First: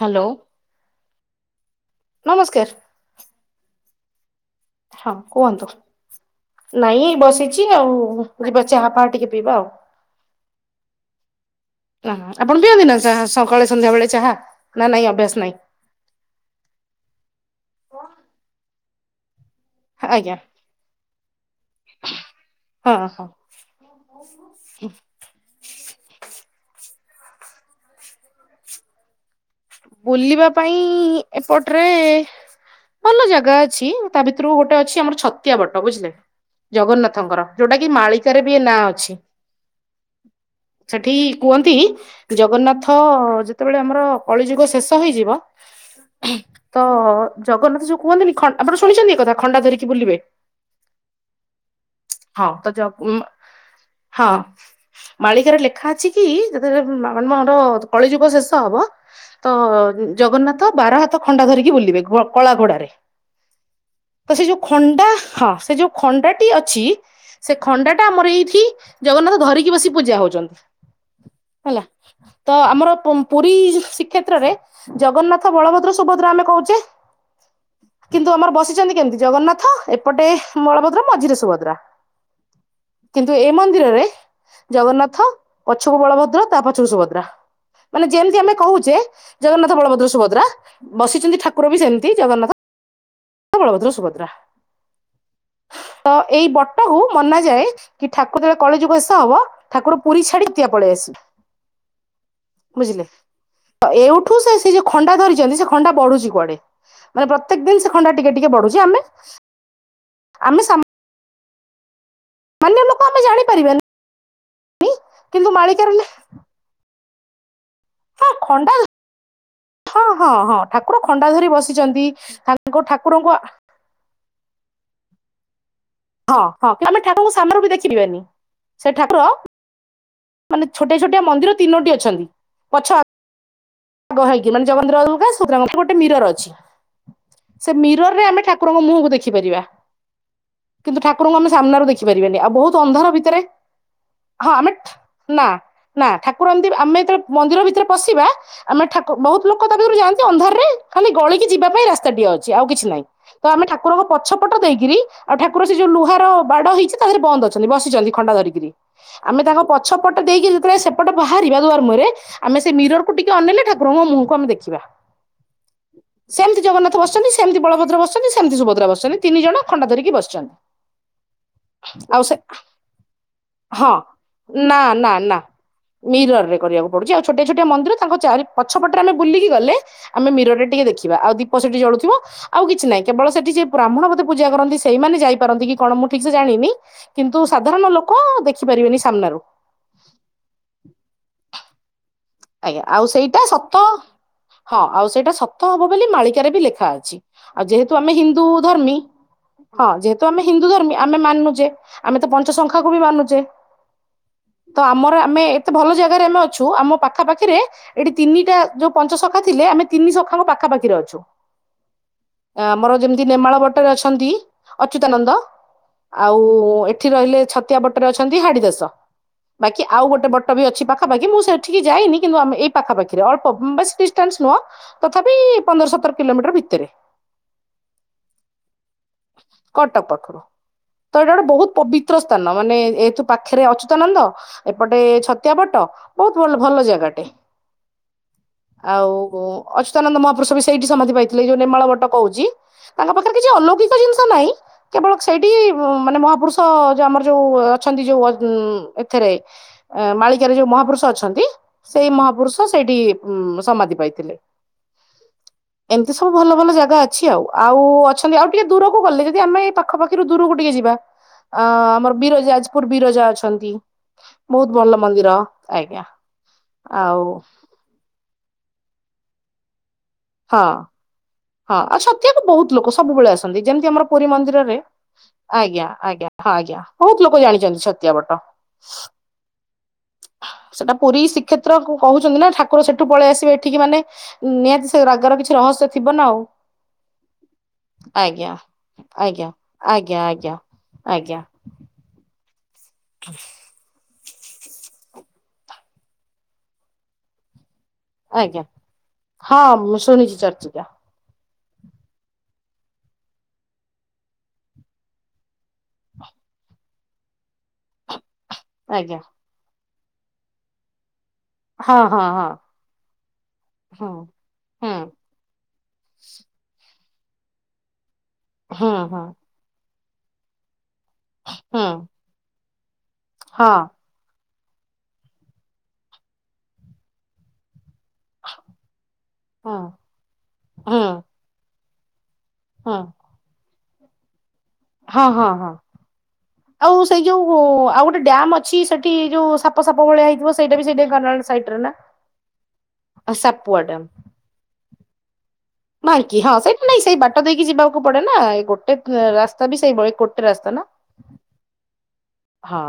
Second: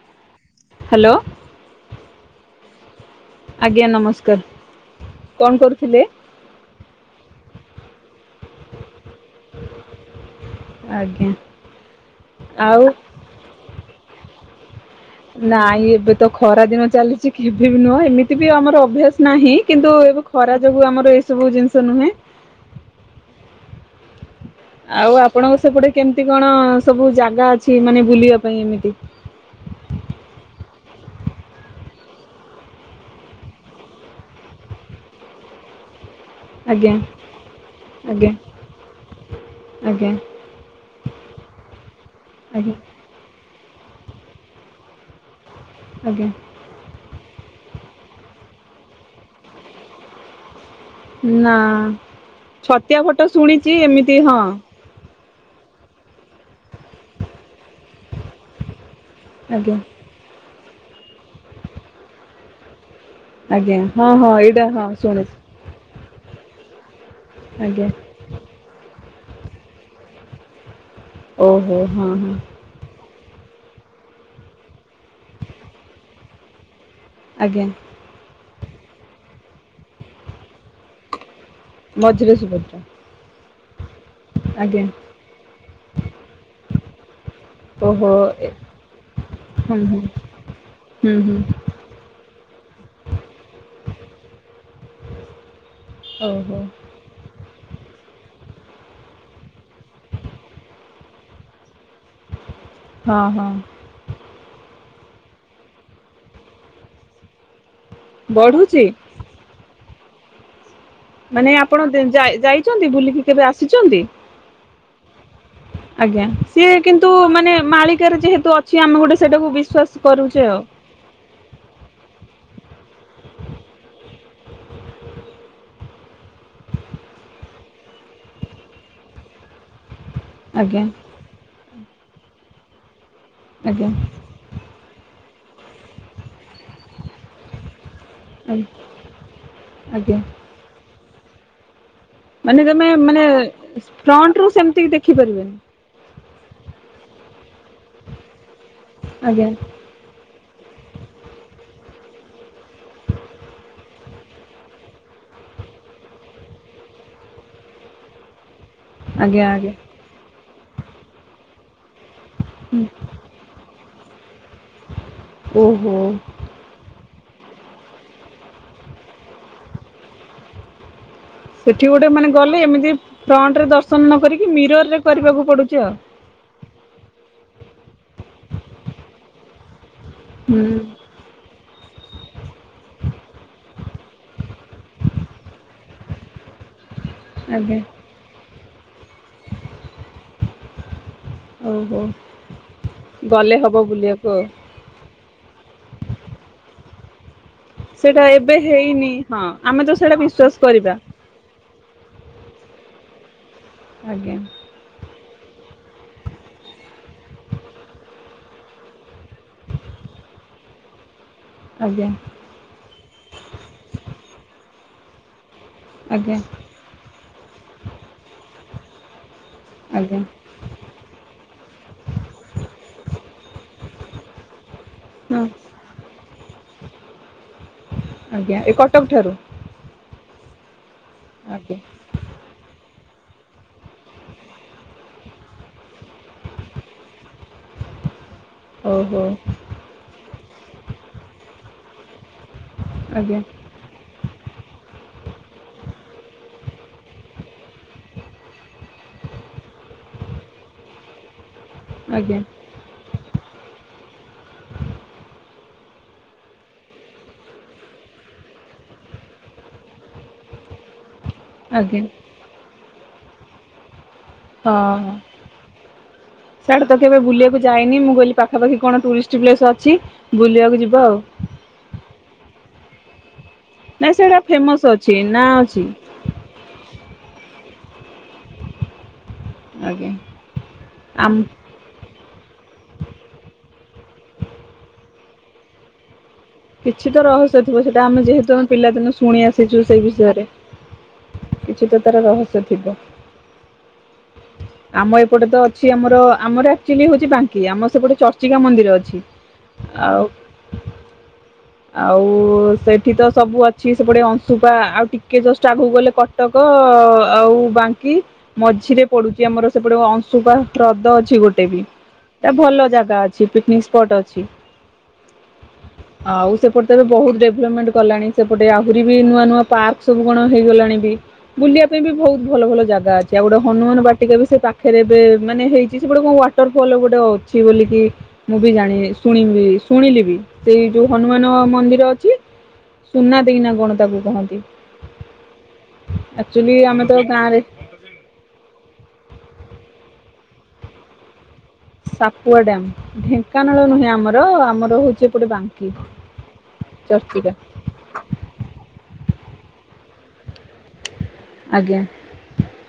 Hello hello ନମସ୍କାର। ଆଜ୍ଞା ନମସ୍କାର। ହଁ କଣ କୁହନ୍ତୁ କରୁଥିଲେ? ନାଇଁ ଏ ବସିଛି ଆଉ ଯିବା ଚାହା ପାହା ଟିକେ ପିଇବା ଆଉ ଆଜ୍ଞା ତାହା ଆପଣ ଆଉ ପିଅନ୍ତି ନା ଚାହା? ସକାଳେ ସନ୍ଧ୍ୟା ବେଳେ ଚାହା ନା ନାଇଁ ଅ ନାଇଁ ଏବେ ତ ଖରା ଦିନ ଚାଲିଚି କେବେବି ନୁହଁ ଏମିତି ବି ଆମର ଅଭ୍ୟାସ ନାହିଁ କିନ୍ତୁ ଏବେ ଆଜ୍ଞା। ଖରା ଯୋଗୁ ଆମର ଏସବୁ ଜିନିଷ ନୁହେଁ ହଁ ହଁ ଓ ହୋ ଆଉ ଆପଣଙ୍କ ସେପଟେ କେମିତି କଣ ସବୁ ଜାଗା ଅଛି ମାନେ ବୁଲିବା ପାଇଁ ଏମିତି? ବୁଲିବା ପାଇଁ ଏପଟରେ ଭଲ ଜାଗା ଅଛି ତା ଭିତରୁ ଗୋଟେ ଅଛି ଆମର ଛତିଆ ବଟ ବୁଝିଲେ ଆଜ୍ଞା ଜଗନ୍ନାଥଙ୍କର ଯୋଉଟା କି ଆଜ୍ଞା ମାଳିକାରେ ବି ଏ ନାଁ ଅଛି। ଆଜ୍ଞା ସେଠି କୁହନ୍ତି ଆଜ୍ଞା ଜଗନ୍ନାଥ ଯେତେବେଳେ ଆମର କଳିଯୁଗ ଶେଷ ହେଇଯିବ। ଆଜ୍ଞା ତ ଜଗନ୍ନାଥ ଯୋଉ କୁହନ୍ତିନି ଖନ ଆପଣ ଶୁଣିଛନ୍ତି ଏକଥା ଖଣ୍ଡା ଧରିକି ବୁଲିବେ? ନା ହଁ ତ ଛତିଆ ଜଗ- ବଟ ଶୁଣିଛି ଏମିତି ହଁ। ମାଳିକାରେ ଲେଖା ଅଛି କି ଯେତେବେଳେର କଳିଯୁଗ ଶେଷ ହବ। ତ ଆଜ୍ଞା ଜଗନ୍ନାଥ ବାର ହାତ ଖଣ୍ଡା ଧରିକି ବୁଲିବେ କଳା ଘୋଡାରେ। ଆଜ୍ଞା ହଁ ତ ହଁ ସେ ଯୋଉ ଏଇଟା ହଁ ଖଣ୍ଡା ଶୁଣିଛି ହଁ ସେ ଯୋଉ ଖଣ୍ଡା ଟି ଅଛି ସେ ଆଜ୍ଞା ଖଣ୍ଡା ଟା ଆମର ଏଇଠି ଜଗନ୍ନାଥ ଧରିକି ବସି ପୂଜା ହଉଛନ୍ତି ଓହୋ ହେଲା ହଁ ହଁ ତ ଆମର ପୁରୀ ଶ୍ରୀକ୍ଷେତ୍ର ରେ ଜଗନ୍ନାଥ ବଳଭଦ୍ର ସୁଭଦ୍ରା ଆମେ କହୁଛେ। ଆଜ୍ଞା। କିନ୍ତୁ ଆମର ବସିଛନ୍ତି କେମିତି ଜଗନ୍ନାଥ ଏପଟେ ବଳଭଦ୍ର ମଝିରେ ସୁଭଦ୍ରା। ମଝିରେ ସୁଭଦ୍ରା। କିନ୍ତୁ ଏ ମନ୍ଦିର ରେ ଆଜ୍ଞା ଜଗନ୍ନାଥ ପଛକୁ ବଳଭଦ୍ର ତା ପଛକୁ ସୁଭଦ୍ରା ମାନେ ଓହୋ ଯେମିତି ଏ ଆମେ କହୁ ଛେ ଜଗନ୍ନାଥ ହୁଁ ହୁଁ ବଳଭଦ୍ର ସୁଭଦ୍ରା ହୁଁ ହୁଁ ବସିଛନ୍ତି ଠାକୁର ବି ସେମିତି ଜଗନ୍ନାଥ ବଳଭଦ୍ର ସୁଭଦ୍ରା ତ ଏଇ ଓହୋ ବଟ ବଟ କୁ ମନାଯାଏ କି ଠାକୁର ଯେତେବେଳେ କଳିଯୁଗ ଶେଷ ହବ ଠାକୁର ପୁରୀ ଛାଡିିଆ ପଳେଇ ଆସି ବୁଝିଲି। ହଁ ହଁ। ତ ଏଇଠୁ ସେ ଯୋଉ ଖଣ୍ଡା ଧରିଛନ୍ତି ସେ ଖଣ୍ଡା ବଢୁଛି କୁଆଡେ। ମାନେ ପ୍ରତ୍ୟେକ ଦିନ ସେ ଖଣ୍ଡା ଟିକେ ଟିକେ ବଢୁଛି ଆମେ ଆମେ ମାନେ ଆପଣ ସାମାନ୍ୟ ଯାଇଛନ୍ତି ଲୋକ ଆମେ ବୁଲିକି କେବେ ଜାଣିପାରିବାନି ଆସିଛନ୍ତି? କିନ୍ତୁ ମାଳିକା ରେ ଆଜ୍ଞା ସିଏ କିନ୍ତୁ ମାନେ ମାଳିକାରେ ଯେହେତୁ ଖଣ୍ଡା ଅଛି ଆମେ ଗୋଟେ ସେଇଟାକୁ ହଁ ବିଶ୍ଵାସ ହଁ କରୁଛେ ହଁ ଆଉ। ଠାକୁର ଖଣ୍ଡା ଧରି ବସିଛନ୍ତି ତାଙ୍କ ଠାକୁର ଙ୍କୁ ହଁ ହଁ କିନ୍ତୁ ଆମେ ଠାକୁର ଙ୍କୁ ସାମ୍ନ ବି ଦେଖିବାନି ସେ ଠାକୁର ମାନେ ଆଜ୍ଞା ଛୋଟିଆ ଛୋଟିଆ ମନ୍ଦିର ତିନୋ ଟି ଅଛନ୍ତି ପଛ ଆଜ୍ଞା। ଆଗ ହେଇକି ମାନେ [unintelligible] ଗୋଟେ ମିରର ଅଛି। ସେ ମିରର ରେ ଆମେ ଆଜ୍ଞା ଠାକୁରଙ୍କ ମୁହଁ କୁ ଦେଖିପାରିବା ଆଜ୍ଞା। କିନ୍ତୁ ଠାକୁରଙ୍କୁ ଆମେ ସାମ୍ନାରୁ ଦେଖ ପାରିବନି ଆଉ ମାନେ ବହୁତ ତମେ ଅନ୍ଧାର ମାନେ ଭିତରେ। ଫ୍ରଣ୍ଟ ରୁ ହଁ ଆମେ ସେମିତି ନା ଦେଖିପାରିବେନି ନା ଠାକୁର ଏମିତି ଆମେ ଯେବେଳେ ମନ୍ଦିର ଭିତରେ ପଶିବା ଆମେ ଠାକୁର ବହୁତ ଆଜ୍ଞା ଲୋକ ତାରୁ ଯାଆନ୍ତି ଅନ୍ଧାରରେ ଖାଲି ଗଳିକି ଯିବା ପାଇଁ ରାସ୍ତାଟିଏ ଅଛି ଆଉ କିଛି ନାହିଁ। ତ ଆମେ ଠାକୁରଙ୍କ ପଛ ପଟ ଦେଇକିରି ଆଉ ଠାକୁର ସେ ଯୋଉ ଲୁହାର ବାଡ ହେଇଛି ତାହରେ ବନ୍ଦ ଅଛନ୍ତି ବସିଛନ୍ତି। ଖଣ୍ଡ ଧରିକରି ଆମେ ଆଜ୍ଞା ତାଙ୍କ ଆଜ୍ଞା ପଛ ପଟେ ଦେଇକି ଯେତେଳେ ସେପଟ ବାହାରିବା ଦୁଆର ମୁହରେ ଆମେ ସେ ହୁଁ, ମିରର ଅନେଇଲେ ଠକୁରଙ୍କ ମୁହଁ କୁ ଆମେ ଦେଖି ଓହୋ। ସେମିତି ଜଗନ୍ନାଥ ବସିଛନ୍ତି ସେମିତି ବଳଭଦ୍ର ବସିଛନ୍ତି ସେମିତି ସୁଭଦ୍ର ବସିଛନ୍ତି ତିନି ଜଣ ଖଣ୍ଡା ଧରିକି ବସିଛନ୍ତି। ସେଠି ଗୋଟେ ଆଉ ମାନେ ସେ ଗଲେ ଏମିତି ଫ୍ରଣ୍ଟ ରେ ହଁ ଦର୍ଶନ ନ କରିକି ମିରର ରେ କରିବାକୁ ପଡୁଛି ଆଉ। ମିର ରେ କରିବାକୁ ପଡୁଛି ଆଉ ଛୋଟିଆ ଛୋଟିଆ ମନ୍ଦିର ତାଙ୍କ ଚାରି ପଛ ପଟରେ ଆମେ ବୁଲିକି ଗଲେ ଆମେ ମିରର ହୁଁ ରେ ଟିକେ ଦେଖିବାୁ ଆଉ ଦୀପ ସେଠି ଜଳୁଥିବ। ଆଉ କିଛି ନାହିଁ କେବଳ ସେଠି ଯିଏ ବ୍ରାହ୍ମଣ ବୋଧେ ପୂଜା କରନ୍ତି ସେମାନେ ଯାଇପାରନ୍ତି କି କଣ ମୁଁ ଠିକ ସେ ଜାଣିନି କିନ୍ତୁ ଆଜ୍ଞା ସାଧାରଣ ଲୋକ ଦେଖି ପାରିବେନି ସାମ୍ନାରୁ। ଓହୋ। ଆଜ୍ଞା ଆଉ ସେଇଟା ଗଲେ ହବ ସତ ବୁଲିବାକୁ ଆଉ ହଁ ଆଉ ସେଇଟା ସତ ହବ ବୋଲି ମାଳିକାରେ ବି ଲେଖା ଅଛି। ଆଉ ଯେହେତୁ ଆମେ ସେଇଟା ହିନ୍ଦୁ ଏବେ ଧର୍ମୀ ହେଇନି ଆମେ ତ ହଁ ସେଇଟା ଯେହେତୁ ଆମେ ବିଶ୍ୱାସ ହିନ୍ଦୁ କରିବା ଧର୍ମୀ ଆମେ ମାନଚେ‌। ଆମେ ତ ପଞ୍ଚ ସଙ୍ଖାକୁ ବି ମାନୁଚେ। ଆଜ୍ଞା। ତ ଆମର ଆମେ ଏତେ ଭଲ ଜାଗାରେ ଆମେ ଅଛୁ ଆମ ପା ପାଖା ପାଖିରେ ଏଠି ତିନିଟା ଯୋଉ ପଞ୍ଚ ସଖା ଥିଲେ ଆମେ ତିନି ସଖାଙ୍କ ପାଖା ପାଖିରେ ଅଛେ। ଆଜ୍ଞା। ଆମର ଯେମିତି ନେମାଳ ବଟରେ ଅଛନ୍ତି ଅଚ୍ୟୁତାନନ୍ଦ। ଆଜ୍ଞା ଆଉ ଏଠି ରହିଲେ ଛତିଆ ବଟରେ ଅଛନ୍ତି ହାଡି ଦାଶ ବାକି ଆଉ ଆଜ୍ଞା ଗୋଟେ ବଟ ତଥାବି ଅଛି ପାଖାପାଖି ମୁଁ ସେଠିକି ଯାଇନି କିନ୍ତୁ ଆମେ ଏଇ ପାଖା ପାଖିରେ ଅଳ୍ପ ବେଶ୍ ଡିଷ୍ଟାନ୍ସ ନୁହଁ। ତଥାପି ହଁ ଏଇ ପନ୍ଦର ସତର କିଲୋମିଟର ଭିତରେ। ଆଜ୍ଞା ଏଇ କଟକ ଠାରୁ। କଟକ ପାଖୁରୁ ତ ଏଇଟା ଗୋଟେ ବହୁତ ଆଜ୍ଞା ପବି ତ୍ର ସ୍ଥାନ ମାନେ ଏଇତୁ ପାଖରେ ଅଚ୍ୟୁତାନନ୍ଦ ଏପଟେ ଛତିଆ ବଟ ବୋହୁ ଭଲ ଭଲ ଜାଗାଟେ ଆଉ ଓହୋ ବୋ ଅଚ୍ୟୁତାନନ୍ଦ ମହାପୁରୁଷ ବି ସେଇଠି ସମାଧି ପାଇଥିଲେ ଏଇ ଯୋଉ ନେମାଳ ବଟ କହୁଚି ତାଙ୍କ ପାଖରେ ଆଜ୍ଞା କିଛି ଅଲୌକି ତ ଜିନିଷ ନାଇଁ। କେବଳ ସେଇଠି ମାନେ ମହାପୁରୁଷ ଯୋଉ ଆମର ଯୋଉ ଅଛନ୍ତି ଯୋଉ ଏଥିରେ ମାଳିକାରେ ଯୋଉ ମହାପୁରୁଷ ଅଛନ୍ତି ସେଇ ଆଜ୍ଞା ମହାପୁରୁଷ। ତ ସେଇଠି ଉଁ ସମାଧି ପାଇଥିଲେ। ଏମିତି ସବୁ ଭଲ ଭଲ ଜାଗା ଅଛି ଆଉ ଆଉ ଅଛନ୍ତି ଆଉ ଟିକେ ଦୂରକୁ ଗଲେ ଯଦି ଆମେ ଏଇ ପାଖପାଖିରୁ ଦୂରକୁ ଟିକେ ଯିବା। ହ ଅଁ ଆମର ବିରଜା ଯାଜପୁର ବିରଜା ଅଛନ୍ତି ବୋହୁତୁ ଭଲ ମନ୍ଦିର ଆଜ୍ଞା। ସିଆଡେ ତ କେବେ ଆଉ ବୁଲିବାକୁ ଯାଇନି ମୁଁ କହିଲି ପାଖାପାଖି କଣ ଟୁରିଷ୍ଟ ପ୍ଲେସ ଅଛି ହଁ ବୁଲିବାକୁ ଯିବା ଆଉ। ହଁ ଆଉ ଛତିଆକୁ ବୋହୁତୁ ଲୋକ ସବୁବେଳେ ଆସନ୍ତି ଯେମିତି ଆମର ନାଇଁ ପୁରୀ ସେଇଟା ମନ୍ଦିରରେ ଫେମସ୍ ଅଛି ନାଁ ଅଛି ଆଜ୍ଞା ଆଜ୍ଞା। ହଁ ଆଜ୍ଞା ବୋହୁତୁ ଲୋକ ଜାଣିଛନ୍ତି ଛତିଆ ବଟ। ଆଜ୍ଞା। ସେଟା ପୁରୀ ଆମ ଶ୍ରୀକ୍ଷେତ୍ର କହୁଛନ୍ତି ନା ଠାକୁର ସେଠୁ ପଳେଇ ଆସିବେ ଏଠିକି ମାନେ ନିହାତି ସେ ରାଗର କିଛି ରହସ୍ୟ ଥିବ ନା ଆଉ। କିଛି ତ ରହସ୍ୟ ଥିବ ସେଟା ଆମେ ଆଜ୍ଞା ଯେହେତୁ ଆମେ ପିଲାଦିନେ ଶୁଣି ଆଜ୍ଞା ଆସିଛୁ ସେଇ ଆଜ୍ଞା ବିଷୟରେ। ଆଜ୍ଞା କିଛି ତ ତାର ରହସ୍ୟ ଥିବ। ହ ଆମ ଏପଟେ ତ ଅଛି ଆମର ଆମର ଆକ୍ଚୁଆଲି ହଉଛି ବାଙ୍କି ଆମ ସେପଟେ ଚର୍ଚିକା ମନ୍ଦିର ଅଛି ଆଉ। ଚର୍ଚିକା। ଆଉ ସେଠି ତ ସବୁ ଅଛି ସେପଟେ ଅଂଶୁପା ଆଉ ଟିକେ ଜଷ୍ଟ ଆଗକୁ ଗଲେ କ କଟକ ଆଉ ବାଙ୍କି। ମଝିରେ ଆଜ୍ଞା ପଡ଼ୁଚି ଆମର ସେପଟେ ଅଂଶୁପା ହ୍ରଦ ଅଛି ଗୋ ହଁ ହଁ ହଁ [unintelligible] ଭଲ ଜାଗା ଅଛି ପିକନିକ ହୁଁ ସ୍ପଟ ଅଛି। ହୁଁ ଆଉ ସେପଟେ ତ ବହୁତ ଡେଭଲପମେଣ୍ଟ କଲାଣି ସେପଟେ ଆହୁରି ହୁଁ ବି ହୁଁ ନୂଆ ନୂଆ ପାର୍କ ସବୁ କଣ ହେଇଗଲାଣି। ବୁଲିବା ହୁଁ ପାଇଁ ବି ବହୁତ ଭଲ ଭଲ ଜାଗା ଅଛି ଆଉ ଗୋଟେ ହଁ ହନୁମାନ ବାଟିକା ବି ସେ ପା ପାଖରେ ଏବେ ମାନେ ହେଇଚି ସେପଟେ କଣ ୱାଟର ଫଲ ଗୋଟେ ଅଛି ବୋଲିକି ମୁଁ ବି ଜାଣି ଶୁଣି ହଁ ଶୁଣିଲି ବି ସେଇ ଯୋଉ ହନୁମାନ ମନ୍ଦିର ଅଛି। ହଁ। ସୁନା ଦେଇନା କଣ ତାକୁ କହନ୍ତି। ହଁ ହଁ ହଁ ଆକ୍ଚୁଆଲି ଆଉ ଆମେ ତ ସେଇ ଯୋଉ ଗାଁରେ ଆଉ ଗୋଟେ ଡ୍ୟାମ ଅ ଅଛି। ସେଠି ଯୋଉ ସାପ ସାପ ଭଳିଆ ହେଇଥିବ ସେଇଟା ବି ସେଇ ଢେଙ୍କାନାଳ ସାଇଟ୍ ରେ ନା? ସାପୁଆ ଡ୍ୟାମ। ସାପୁଆ ଢେଙ୍କାନାଳ ନୁହେଁ ଆମର ଆମର ହଉଛି ଏପଟେ ବାଙ୍କ ମାଇଁ କି ହଁ ସେଇଠୁ ନାଇଁ ସେଇ ବାଟ ଦେଇକି ଯିବା କୁ ପଡେ ନା ଏଇ ଗୋଟେ ରାସ୍ତା ବି ସେଇଭଳି ଗୋଟେ ରାସ୍ତା ନା? ଆଜ୍ଞା। ହଁ।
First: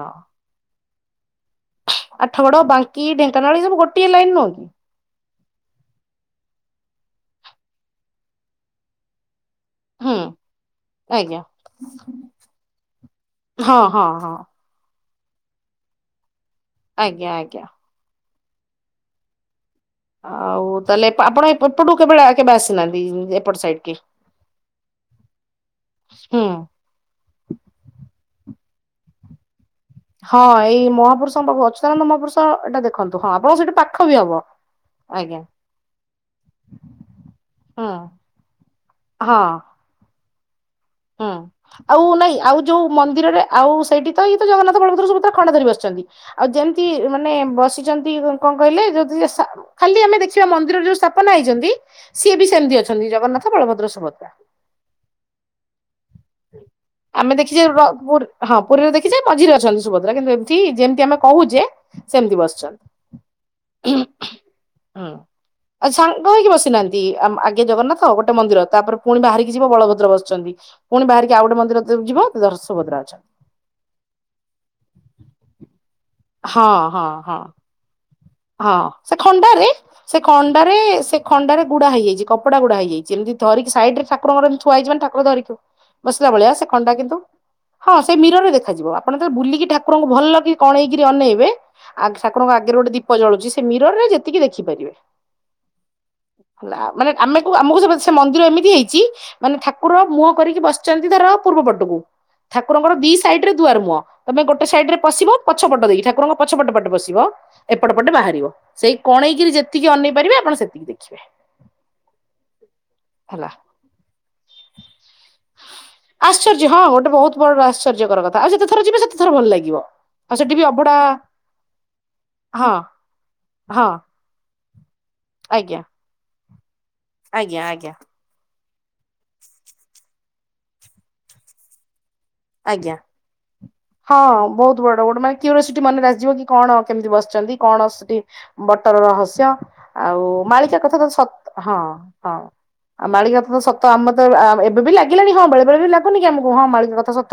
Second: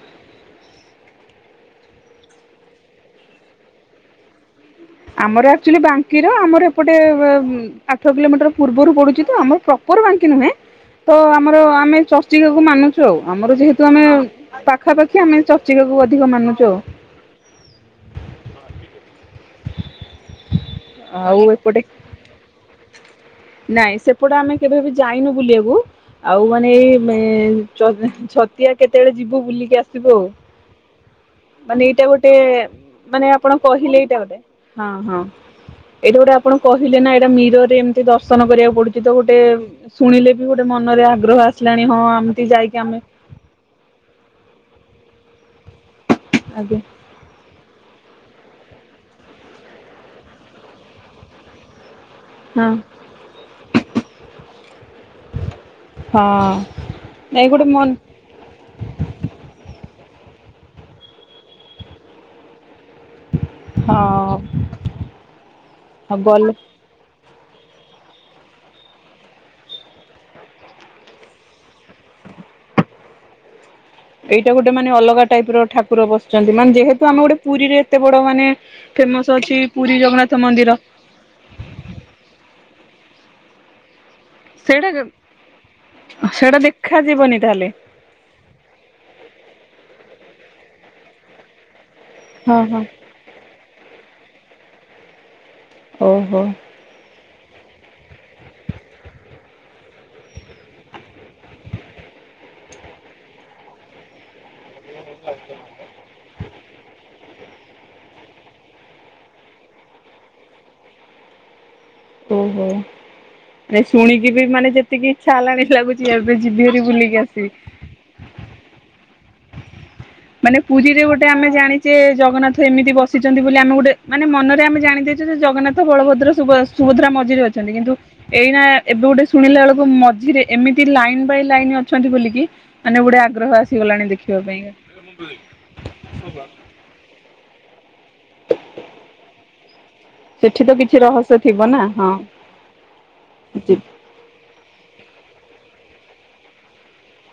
ଆଠ ଗଡ, ବାଙ୍କି, ଢେଙ୍କାନାଳ, ଏସବୁ ଗୋଟିଏ ଲାଇନ ନୁହଁ କି? ଆମର ଆକ୍ଚୁଆଲି ବାଙ୍କିର ଆମର ଏପଟେ ଆଠ କିଲୋମିଟର ପୂର୍ବରୁ ପଡୁଛି ତ ଆମର ପ୍ର ପ୍ରପର ହୁଁ ବାଙ୍କି ନୁହେଁ ତ ଆଜ୍ଞା ଆମର ଆମେ ଚର୍ଚ୍ଚିକାକୁ ମାନୁଛୁ ଆଉ ଆମର ହଁ ଯେହେତୁ ଆମେ ହଁ ହଁ ପାଖାପାଖି ଆମେ ଚର୍ଚ୍ଚିକାକୁ ଅଧିକ ମାନୁଛୁ ଆଉ। ଆଜ୍ଞା, ଆଜ୍ଞା। ଆଉ ତାହେଲେ ଆଉ ଆପଣ ଏପଟେ ଏପଟୁ କେବେ କେବେ ଆସିନାହାନ୍ତି ଏପଟ ସାଇଡ କି? ନାଇଁ ସେପଟେ ଆମେ କେବେ ବି ଯାଇନୁ ବୁଲିବାକୁ ହୁଁ। ଆଉ ମାନେ ଏଇ ଚ ଛତିଆ କେତେବେଳେ ଯିବୁ ବୁଲିକି ଆସ ଆସିବୁ ଆଉ। ହଁ ଏଇ ମହାପୁରୁଷଙ୍କ ପାଖକୁ ମାନେ ଅଚ୍ୟୁତାନନ୍ଦ ଏଇଟା ଗୋଟେ ମହାପୁରୁଷ ଏଟା ଦେଖନ୍ତୁ ମାନେ ହଁ ଆପଣ ଆପଣଙ୍କ ସେଇଠି କହିଲେ ପାଖ ବି ଏଇଟା ହବ। ଗୋଟେ ହଁ ହଁ। ଆଜ୍ଞା ଏଇଟା ଗୋଟେ ଆପଣ କହିଲେ ନା ଏଇଟା ମିରରେ ହଁ ଏମିତି ଦର୍ଶନ କରିବାକୁ ପଡୁଛି ତ ଗୋଟେ ହଁ ଶୁଣିଲେ ବି ଗୋଟେ ମନରେ ହୁଁ ଆଗ୍ରହ ଆସିଲାଣି ହଁ ଆଉ ନାଇଁ ଏମିତି ଆଉ ଯାଇକି ଯୋଉ ଆମେ ମନ୍ଦିରରେ ଆଉ ସେଇଠି ତ ଇଏ ତ ଜଗନ୍ନାଥ ବଳଭଦ୍ର ସୁଭଦ୍ରା ଖଣ୍ଡ ଧରି ବସିଛନ୍ତି। ଆଉ ଆଜ୍ଞା ଯେମିତି ମାନେ ବସି ବସିଛନ୍ତି କଣ କହିଲେ ଯଦି ଖାଲି ଆମେ ଦେଖିବା ମନ୍ଦିରର ଯୋଉ ସ୍ଥାପନା ହେଇଛନ୍ତି ସିଏ ବି ହଁ। ସେମିତି ଅଛନ୍ତି ଜଗନ୍ନାଥ, ବଳଭଦ୍ର, ସୁଭଦ୍ରା। ଆମେ ହଁ। ଏ ଦେଖିଛେ ଗୋଟେ ର ମନ ପୁରୀ ହଁ ପୁରୀରେ ଦେଖିଛେ ମଝିରେ ଅଛନ୍ତି ସୁଭଦ୍ରା କିନ୍ତୁ ଏମିତି ଯେମିତି ଆମେ କହୁଛେ ସେମିତି ବସିଚନ୍ତି। ଉହୁଁ, ହଁ ହୁଁ ଆଉ ଆଉ ସାଙ୍ଗ ଗଲେ ହେଇକି ବସିନାହାନ୍ତି। ନ୍ତି ଆଗେ ଜଗନ୍ନାଥ ଗୋଟେ ମନ୍ଦିର ତାପରେ ପୁଣି ବାହାରିକି ଯିବ ବଳଭଦ୍ର ବସିଛନ୍ତି। ପୁଣି ବାହାରିକି ଆଉ ଗୋଟେ ମନ୍ଦିର ଯିବ ଦଶ ସଭଦ୍ରା ଅଛନ୍ତି। ଏଇଟା ଗୋଟେ ମାନେ ଅଲଗା ଟାଇପ ର ଠାକୁର ବସିଛନ୍ତି। ହଁ ମାନେ ଯେହେତୁ ହଁ ଆମେ ଗୋଟେ ହଁ ପୁରୀରେ ଏତେ ବଡ ମାନେ ହଁ ସେ ଫେମସ ଅଛି ଖଣ୍ଡାରେ ପୁରୀ ସେ ଜଗନ୍ନାଥ ମନ୍ଦିର। ଖଣ୍ଡାରେ ସେ ଖଣ୍ଡାରେ ଗୁଡା ହେଇଯାଇଛି କପଡା ଗୁଡା ହେଇଯାଇଛି ଏମତି ଧରିକି ସାଇଡରେ ଠାକୁରଙ୍କର ଏମିତି ଥୁଆ ସେଇଟା ହେଇଛି ମାନେ ଠାକୁର ଧରିକି ବସିଲା ଭଳିଆ ସେଇଟା ସେ ଖଣ୍ଡା କିନ୍ତୁ ଦେଖାଯିବନି ତାହେଲେ। ହଁ ସେଇ ମୀରରେ ଦେଖାଯିବ ଆପଣ ଯେତବେଳେ ବୁଲିକି ଠାକୁରଙ୍କୁ ଭଲ କିରି କଣେଇକରି ଅନେଇବେ ଆ ଠାକୁରଙ୍କ ହଁ ଆଗରେ ହଁ। ଗୋଟେ ଦୀପ ଜଳୁଛି ସେ ମିର ରେ ଯେତିକି ଦେଖିପାରିବେ। ଓହୋ ହେଲା ମାନେ ଆମେକୁ ଆମକୁ ସେ ମନ୍ଦିର ଏମିତି ହେଇଛି ମାନେ ଠାକୁର ମୁହଁ କରିକି ବସିଛନ୍ତି ତାର ପୂର୍ବ ପଟକୁ। ଠାକୁରଙ୍କର ଦି ସାଇଡ ରେ ଧୁଆର ମୁହଁ। ତମେ ଗୋଟେ ସାଇଡ ରେ ପଶିବ ପଛପଟ ଦେଇକି ଠାକୁରଙ୍କ ପଛପଟ ପଟେ ପସିବ ଏପଟ ପଟେ ବାହାରିବ ସେଇ କଣେଇକିରି ଯେତିକି ଅନେଇ ପାରିବେ ଆପଣ ସେତିକି ଦେଖିବେ। ଓହୋ। ହେଲା ଶୁଣିକି ବି ମାନେ ଯେତିକି ଇଚ୍ଛା ହେଲାଣି ଲାଗୁଛି ଏବେ ଆଶ୍ଚର୍ଯ୍ୟ ହଁ ଯିବିହରି ଗୋଟେ ବୁଲିକି ବହୁତ ବଡ ଆସିବି। ଆଶ୍ଚର୍ଯ୍ୟକର କଥା ଆଉ ଯେତେଥର ଯିବେ ସେତେଥର ଭଲ ଲାଗିବ। ଆଉ ସେଠି ମାନେ ବି ଅଭଡା ପୁରୀରେ ଗୋଟେ ଆମେ ଜାଣିଛେ ଜଗନ୍ନାଥ ହଁ ଏମିତି ବସିଛନ୍ତି ବୋଲି ଆମେ ହଁ ଗୋଟେ ମାନେ ମନରେ ଆମେ ଜାଣି ଛେ ଯେ, ଆଜ୍ଞା ଜଗନ୍ନାଥ, ବଳଭଦ୍ର, ସୁଭଦ୍ରା ମଝିରେ ଆଜ୍ଞା ଅଛନ୍ତି, କିନ୍ତୁ ଆଜ୍ଞା ଏଇନା ଏବେ ଗୋଟେ ଶୁଣିଲା ବେଳକୁ ମଝିରେ ଏମିତି ଲାଇନ୍ ବାଇ ଲାଇନ୍ ଅଛନ୍ତି ବୋଲିକି ଆଜ୍ଞା ମାନେ ଗୋଟେ ଆଗ୍ରହ ଆସିଗଲାଣି ହଁ ଦେଖିବା ପାଇଁ। ବହୁତ ବଡ ଗୋଟେ ମେ [unintelligible] ମନେ ଆସିଯିବ କି କଣ କେମିତି ବସିଛନ୍ତି? କଣ ସେଠି ବଟର ରହସ୍ୟ? ଆଉ ସେଠି ମାଳିକା କିଛି କଥା ତ ସତ। ରହସ୍ୟ ଥିବ ହଁ, ନା ହଁ ଆଉ ମାଳିକା କଥା ତ ସତ। ଆମର ଏବେ ବି ଲାଗିଲାଣି ହଁ, ବେଳେ ବେଳେ ବି ଲାଗୁନି କି ଆମକୁ ହଁ ମାଳିକା କଥା ସତ।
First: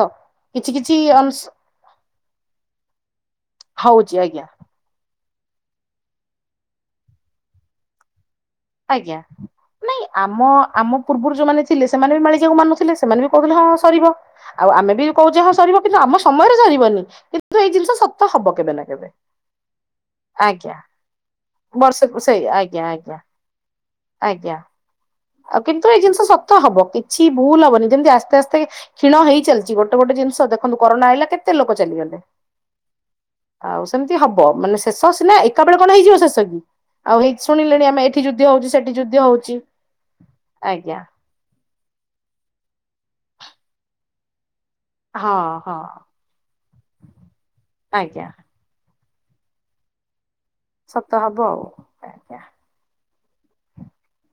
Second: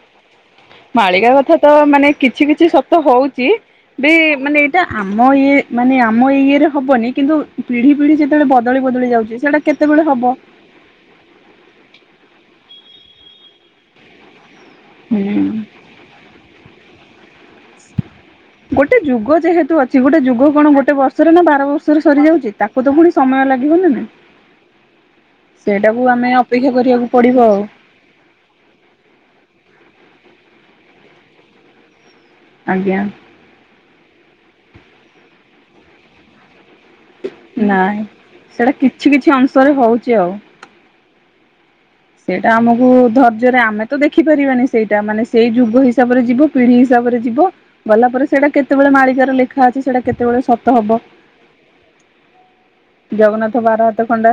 କିଛି କିଛି ମାଳିକା ଅଂଶ କଥା ତ ମାନେ କିଛି କିଛି ସତ ହଉଚି। ବି ହଉଛି ଆଜ୍ଞା ମାନେ ଟା ଆମ ଇଏ ମାନେ ଆମ ଇଏରେ ହବନି, କିନ୍ତୁ ପିଢି ପିଢି ଯେତେବେଳେ ବଦଳି ବଦଳି ଯାଉଛି। ସେଇଟା କେତେବେଳେ ହବ? ହଁ ଆମକୁ ପୂର୍ବରୁ ଯୋଉମାନେ ଥିଲେ ସେମାନେ ବି ମାଳିକା କୁ ମାନୁଥିଲେ, ସେମାନେ ବି କହୁଥିଲେ ହଁ ସରିବ। ଆଉ ଆମେ ବି କହୁଛେ ହୁଁ। ହଁ ସରିବ। କିନ୍ତୁ ଆମ ସମୟରେ ସରିବନି। କିନ୍ତୁ ଏଇ ଜିନିଷ ହବ କେବେ ନା ଗୋଟେ କେବେ। ଯୁଗ ଯେହେତୁ ଅଛି। ଗୋଟେ ଯୁଗ କଣ ଆଜ୍ଞା ଗୋଟେ ବର୍ଷରେ ନା ବାର ବର୍ଷରେ ବର୍ଷକୁ ସେଇ ସରିଯାଉଛି। ଆଜ୍ଞା ତାକୁ ତ ପୁଣି ଆଜ୍ଞା ସମୟ ଲାଗିବ ନା ନାହିଁ। ଆଜ୍ଞା। ଆଉ କିନ୍ତୁ ଏଇ ଜିନିଷ ଆମେ ସତ ଅପେକ୍ଷା ହବ, କରିବାକୁ କିଛି ପଡିବ ଆଉ ଭୁଲ ହବନି। ଯେମିତି ଆସ୍ତେ ଆସ୍ତେ କ୍ଷଣ ହେଇ ଚାଲିଛି, ଗୋଟେ ଗୋଟେ ଜିନିଷ ଦେଖନ୍ତୁ କରୋନା ଆଇଲା କେତେ ଲୋକ ଚାଲିଗଲେ। ଆଜ୍ଞା। ଆଉ ସେମିତି ହବ, ମାନେ ଶେଷ ସିନା ଏକା ବେଳେ କଣ ହେଇଯିବ ଶେଷ କି? ଆଉ ହେଇ ଶୁଣିଲେଣି ନାଇଁ ଆମେ ଏଠି ଯୁଦ୍ଧ ସେଇଟା ହଉଛି ସେଠି କିଛି ଯୁଦ୍ଧ କିଛି ହଉଛି। ଅଂଶରେ ହଉଛି ଆଉ। ଆଜ୍ଞା। ସେଇଟା ଆମକୁ ଧୈର୍ଯ୍ୟରେ, ଆମେ ତ ଦେଖିପାରିବାନି? ସେଇଟା, ମାନେ ହଁ ସେଇ ହଁ। ଯୁଗ ହିସାବରେ ଯିବ, ପିଢି ହିସାବରେ ଯିବ, ଗଲା ପରେ ଆଜ୍ଞା ସେଇଟା କେତେ କେତେବେଳେ ମାଳିକାରେ ଲେଖା ଅଛି। ସେଇଟା କେତେବେଳେ ସ ସତ ହବ ଆଉ। ଆଜ୍ଞା ଜଗନ୍ନାଥ ବାର ହାତ ଖଣ୍ଡା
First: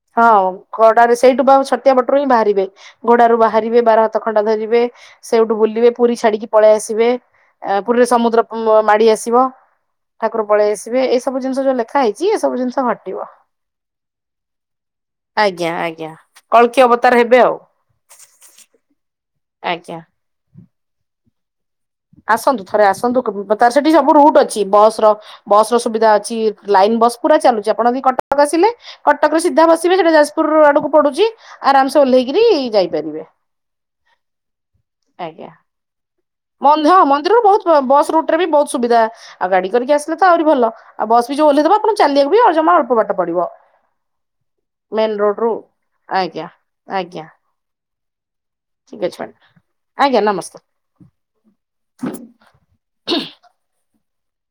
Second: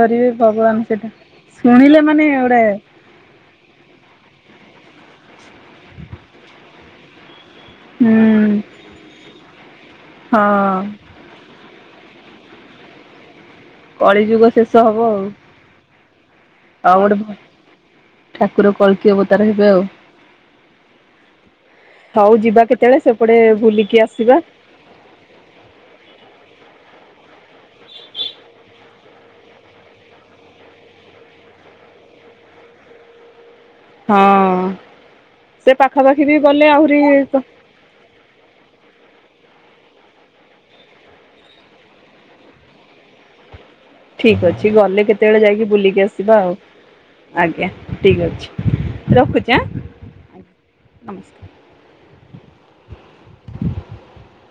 ଧରିବେ। ହଁ ଭଗବାନ ସେଟା ଘୋଡାରେ ସେଇଠୁ ବା ଛତିଆ ଶୁଣିଲେ ବଟରୁ ହିଁ ମାନେ ଗୋଟେ ବାହାରିବେ। ଘୋଡାରୁ ବାହାରିବେ, ବାର ହାତ ଖଣ୍ଡା ଧରିବେ, ସେଇଠୁ ବୁଲିବେ, ପୁରୀ ଛାଡିକି ପଳେଇ ଆସିବେ, ଏ ପୁରୀରେ ହୁଁ ସମୁଦ୍ର ମାଡି ଆସିବ, ଠାକୁର ପଳେଇ ହଁ ଆସିବେ, ଏଇ ସବୁ ଜିନିଷ ଯୋଉ ଲେଖା ହେଇଛି ଏ ସବୁ ଜିନିଷ ହଟିବ। କଳିଯୁଗ ଶେଷ ହବ ଆଉ। ଆଜ୍ଞା। ଆଜ୍ଞା। କଳ୍କୀ ଆଉ ଅବତାର ଗୋଟେ ହେବେ ଆଉ। ଠାକୁର କଳକୀ ଅବତାର ହେବେ ଆଉ। ଆଜ୍ଞା ହଉ ଯିବା ଆସନ୍ତୁ, ଥରେ କେତେବେଳେ ଆସନ୍ତୁ। ସେପଟେ ତାର ସେଠି ବୁଲିକି ସବୁ ଆସିବା। ରୁଟ ଅଛି। ବସ ର ବସ୍ ର ସୁବିଧା ଅଛି। ଲାଇନ ବସ୍ ପୁରା ଚାଲୁଛି, ଆପଣ ଯଦି କଟକ ଆସିଲେ କଟକରେ ସିଧା ବସିବେ, ସେଟା ଯାଜପୁର ରୋଡ଼ ଆଡକୁ ପଡୁଛି, ଆରାମ ସେ ଓହ୍ଲେଇକରି ଯାଇପାରିବେ। ହଁ, ଆଜ୍ଞା ସେ ପାଖାପାଖି ବି ଗଲେ ହଁ, ଆହୁରି ମନ୍ଦିରରୁ ବହୁତ ବସ୍ ରୁଟରେ ବି ବହୁତ ସୁବିଧା। ଆଉ ଗାଡି କରିକି ଆସିଲେ ତ ଆହୁରି ଭଲ। ଆଉ ବସ୍ ବି ଯୋଉ ଓଲେହି ଦେବ, ଆପଣ ଚାଲିବାକୁ ବି ଆଉ ଜମା ଅଳ୍ପ ବାଟ ପଡିବ। ଠିକ୍ ଅଛି। ଗଲେ ମେନ ରୋଡ କେତେବେଳେ ରୁ ଯାଇକି ବୁଲିକି ଆସିବା ଆଜ୍ଞା ଆଉ, ଆଜ୍ଞା ଠିକ୍ ଅଛି। ଠିକ ଅଛି ମ୍ୟାଡାମ ରଖୁଛି ଆଁ? ଆଜ୍ଞା। ନମସ୍କାର। [unintelligible]